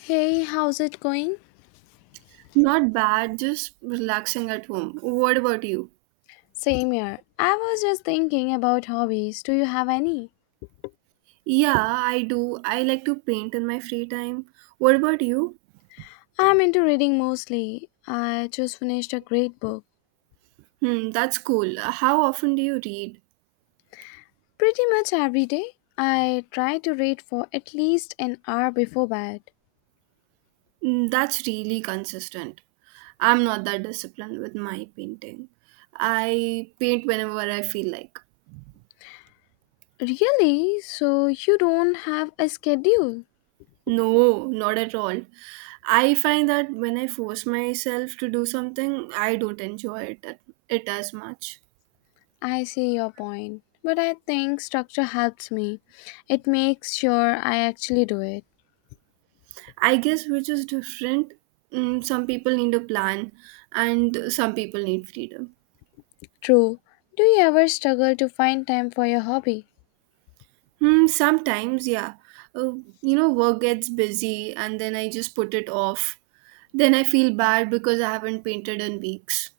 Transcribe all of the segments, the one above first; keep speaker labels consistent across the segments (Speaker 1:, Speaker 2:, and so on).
Speaker 1: Hey, how's it going?
Speaker 2: Not bad, just relaxing at home. What about you?
Speaker 1: Same here. I was just thinking about hobbies. Do you have any?
Speaker 2: Yeah, I do. I like to paint in my free time. What about you?
Speaker 1: I'm into reading mostly. I just finished a great book.
Speaker 2: Hmm, that's cool. How often do you read?
Speaker 1: Pretty much every day. I try to read for at least an hour before bed.
Speaker 2: Hmm, that's really consistent. I'm not that disciplined with my painting. I paint whenever I feel like.
Speaker 1: Really? So you don't have a schedule?
Speaker 2: No, not at all. I find that when I force myself to do something, I don't enjoy it as much.
Speaker 1: I see your point. But I think structure helps me. It makes sure I actually do it.
Speaker 2: I guess we're just different. Mm, some people need a plan, and some people need freedom.
Speaker 1: True. Do you ever struggle to find time for your hobby?
Speaker 2: Hmm, sometimes, yeah. Uh, Work gets busy, and then I just put it off. Then I feel bad because I haven't painted in weeks.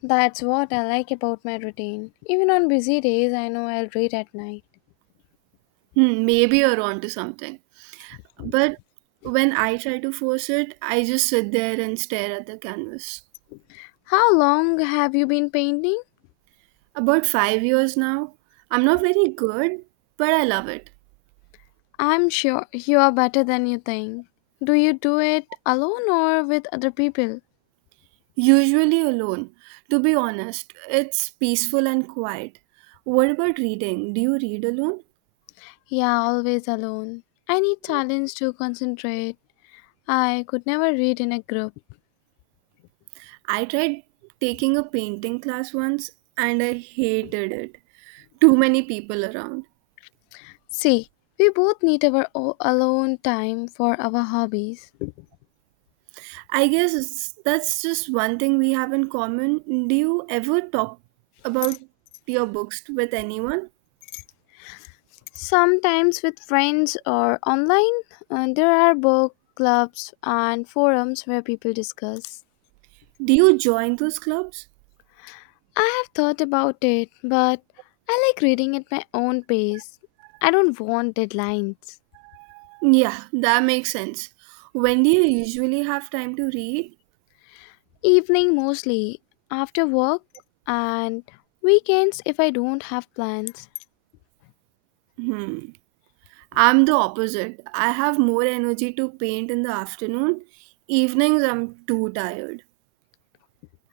Speaker 1: That's what I like about my routine. Even on busy days, I know I'll read at night.
Speaker 2: Hmm, maybe you're onto something. But when I try to force it, I just sit there and stare at the canvas.
Speaker 1: How long have you been painting?
Speaker 2: About 5 years now, I'm not very good, but I love it.
Speaker 1: I'm sure you are better than you think. Do you do it alone or with other people?
Speaker 2: Usually alone. To be honest, it's peaceful and quiet. What about reading? Do you read alone?
Speaker 1: Yeah, always alone. I need silence to concentrate. I could never read in a group.
Speaker 2: I tried taking a painting class once and I hated it. Too many people around.
Speaker 1: See, we both need our alone time for our hobbies.
Speaker 2: I guess that's just one thing we have in common. Do you ever talk about your books with anyone?
Speaker 1: Sometimes with friends or online. There are book clubs and forums where people discuss.
Speaker 2: Do you join those clubs?
Speaker 1: I have thought about it, but I like reading at my own pace. I don't want deadlines.
Speaker 2: Yeah, that makes sense. When do you usually have time to read?
Speaker 1: Evening mostly, after work, and weekends if I don't have plans.
Speaker 2: Hmm. I'm the opposite. I have more energy to paint in the afternoon. Evenings I'm too tired.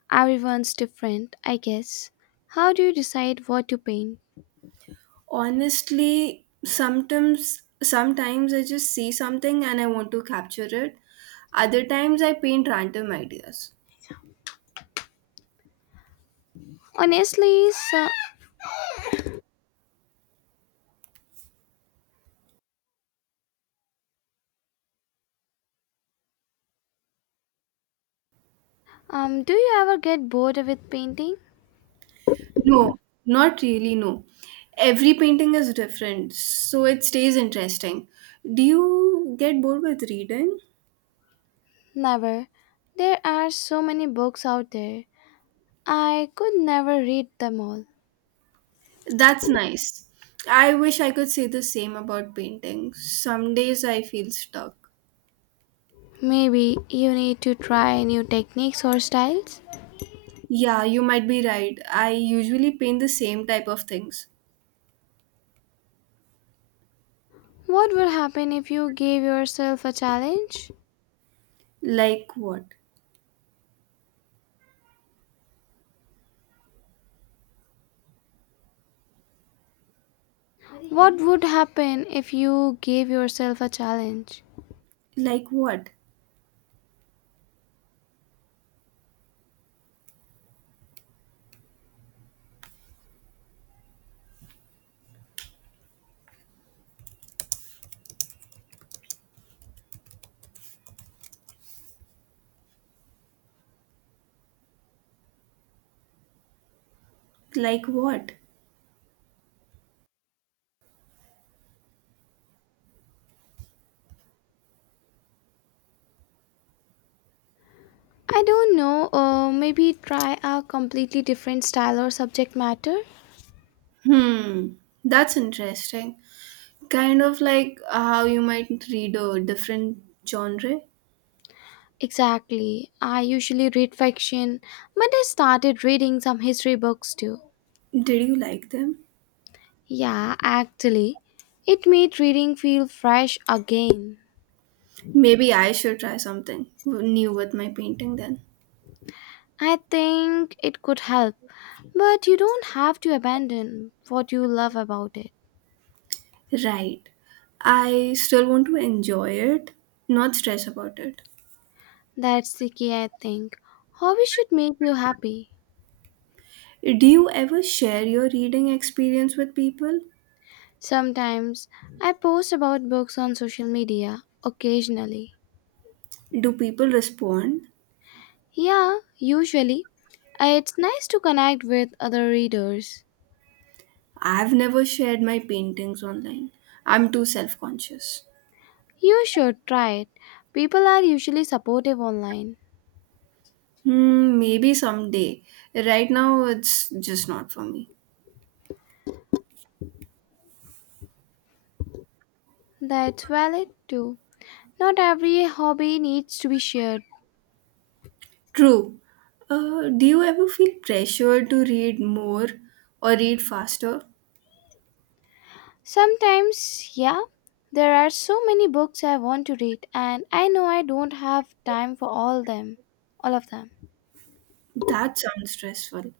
Speaker 1: Everyone's different, I guess. How do you decide what to paint?
Speaker 2: Honestly, sometimes I just see something and I want to capture it. Other times I paint random ideas.
Speaker 1: Honestly, so, do you ever get bored with painting?
Speaker 2: No, not really no. Every painting is different, so it stays interesting. Do you get bored with reading?
Speaker 1: Never. There are so many books out there. I could never read them all.
Speaker 2: That's nice. I wish I could say the same about painting. Some days I feel stuck.
Speaker 1: Maybe you need to try new techniques or styles.
Speaker 2: Yeah, you might be right. I usually paint the same type of things.
Speaker 1: What would happen if you gave yourself a challenge?
Speaker 2: Like what?
Speaker 1: What would happen if you gave yourself a challenge?
Speaker 2: Like what? Like what?
Speaker 1: I don't know, maybe try a completely different style or subject matter.
Speaker 2: Hmm, that's interesting. Kind of like how you might read a different genre.
Speaker 1: Exactly. I usually read fiction, but I started reading some history books too.
Speaker 2: Did you like them?
Speaker 1: Yeah, actually, it made reading feel fresh again.
Speaker 2: Maybe I should try something new with my painting then.
Speaker 1: I think it could help, but you don't have to abandon what you love about it.
Speaker 2: Right. I still want to enjoy it, not stress about it.
Speaker 1: That's the key, I think. Hobbies should make you happy.
Speaker 2: Do you ever share your reading experience with people?
Speaker 1: Sometimes I post about books on social media occasionally.
Speaker 2: Do people respond?
Speaker 1: Yeah, usually. It's nice to connect with other readers.
Speaker 2: I've never shared my paintings online. I'm too self conscious.
Speaker 1: You should try it. People are usually supportive online.
Speaker 2: Hmm, maybe someday. Right now, it's just not for me.
Speaker 1: That's valid too. Not every hobby needs to be shared.
Speaker 2: True. Do you ever feel pressure to read more or read faster?
Speaker 1: Sometimes, yeah, there are so many books I want to read and I know I don't have time for all of them.
Speaker 2: That sounds stressful.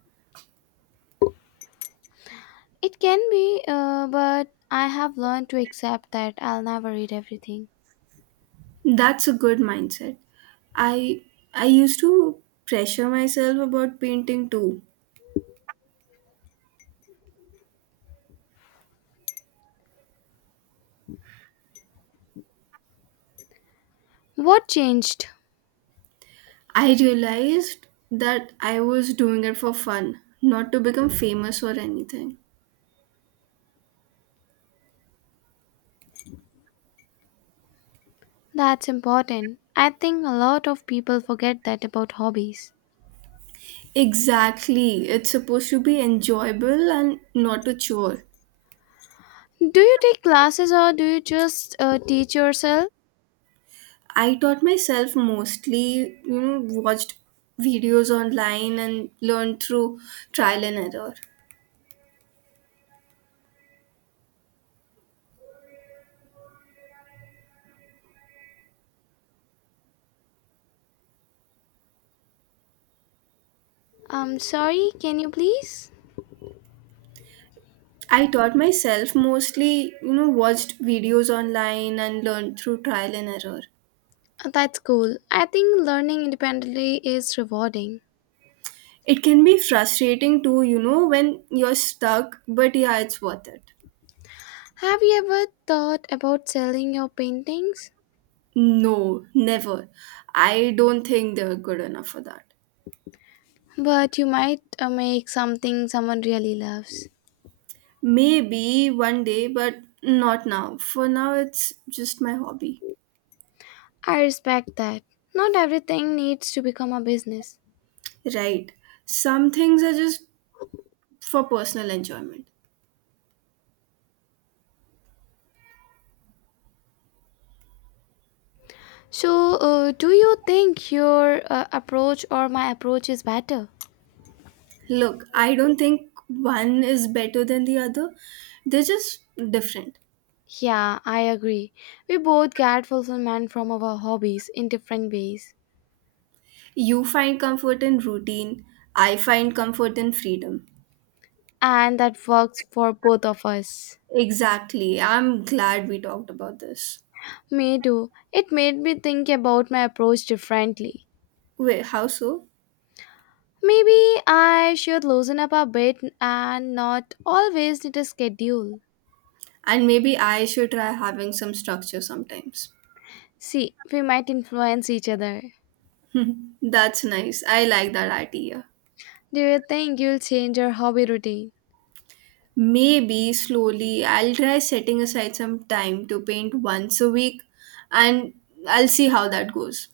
Speaker 1: It can be, but I have learned to accept that I'll never read everything.
Speaker 2: That's a good mindset. I I used to pressure myself about painting too.
Speaker 1: What changed?
Speaker 2: I realized that I was doing it for fun, not to become famous or anything.
Speaker 1: That's important. I think a lot of people forget that about hobbies.
Speaker 2: Exactly. It's supposed to be enjoyable and not a chore.
Speaker 1: Do you take classes or do you just teach yourself?
Speaker 2: I taught myself mostly, watched videos online and learned through trial and error.
Speaker 1: I'm sorry, can you please?
Speaker 2: I taught myself mostly, watched videos online and learned through trial and error.
Speaker 1: That's cool. I think learning independently is rewarding.
Speaker 2: It can be frustrating too, when you're stuck, but yeah, it's worth it.
Speaker 1: Have you ever thought about selling your paintings?
Speaker 2: No, never. I don't think they're good enough for that.
Speaker 1: But you might make something someone really loves.
Speaker 2: Maybe one day, but not now. For now, it's just my hobby.
Speaker 1: I respect that. Not everything needs to become a business.
Speaker 2: Right. Some things are just for personal enjoyment.
Speaker 1: So, do you think your approach or my approach is better?
Speaker 2: Look, I don't think one is better than the other, they're just different.
Speaker 1: Yeah, I agree. We both get fulfillment from our hobbies in different ways,
Speaker 2: You find comfort in routine, I find comfort in freedom.
Speaker 1: and that works for both of us.
Speaker 2: Exactly. I'm glad we talked about this.
Speaker 1: Me too. It made me think about my approach differently.
Speaker 2: Wait, how so?
Speaker 1: Maybe I should loosen up a bit and not always need a schedule.
Speaker 2: And maybe I should try having some structure sometimes.
Speaker 1: See, we might influence each other.
Speaker 2: That's nice. I like that idea.
Speaker 1: Do you think you'll change your hobby routine?
Speaker 2: Maybe slowly I'll try setting aside some time to paint once a week and I'll see how that goes.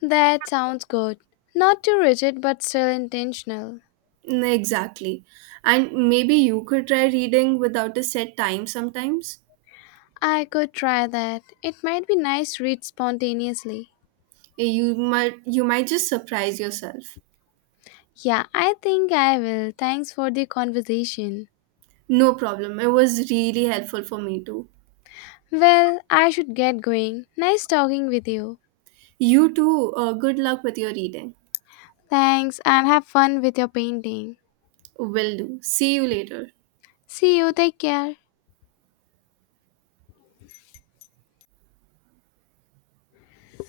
Speaker 1: That sounds good. Not too rigid but still intentional.
Speaker 2: Mm, exactly. And maybe you could try reading without a set time sometimes.
Speaker 1: I could try that. It might be nice to read spontaneously.
Speaker 2: Eh, you might just surprise yourself.
Speaker 1: Yeah, I think I will. Thanks for the conversation.
Speaker 2: No problem. It was really helpful for me too.
Speaker 1: Well, I should get going. Nice talking with you.
Speaker 2: You too. Good luck with your reading.
Speaker 1: Thanks and have fun with your painting.
Speaker 2: Will do. See you later.
Speaker 1: See you, take care.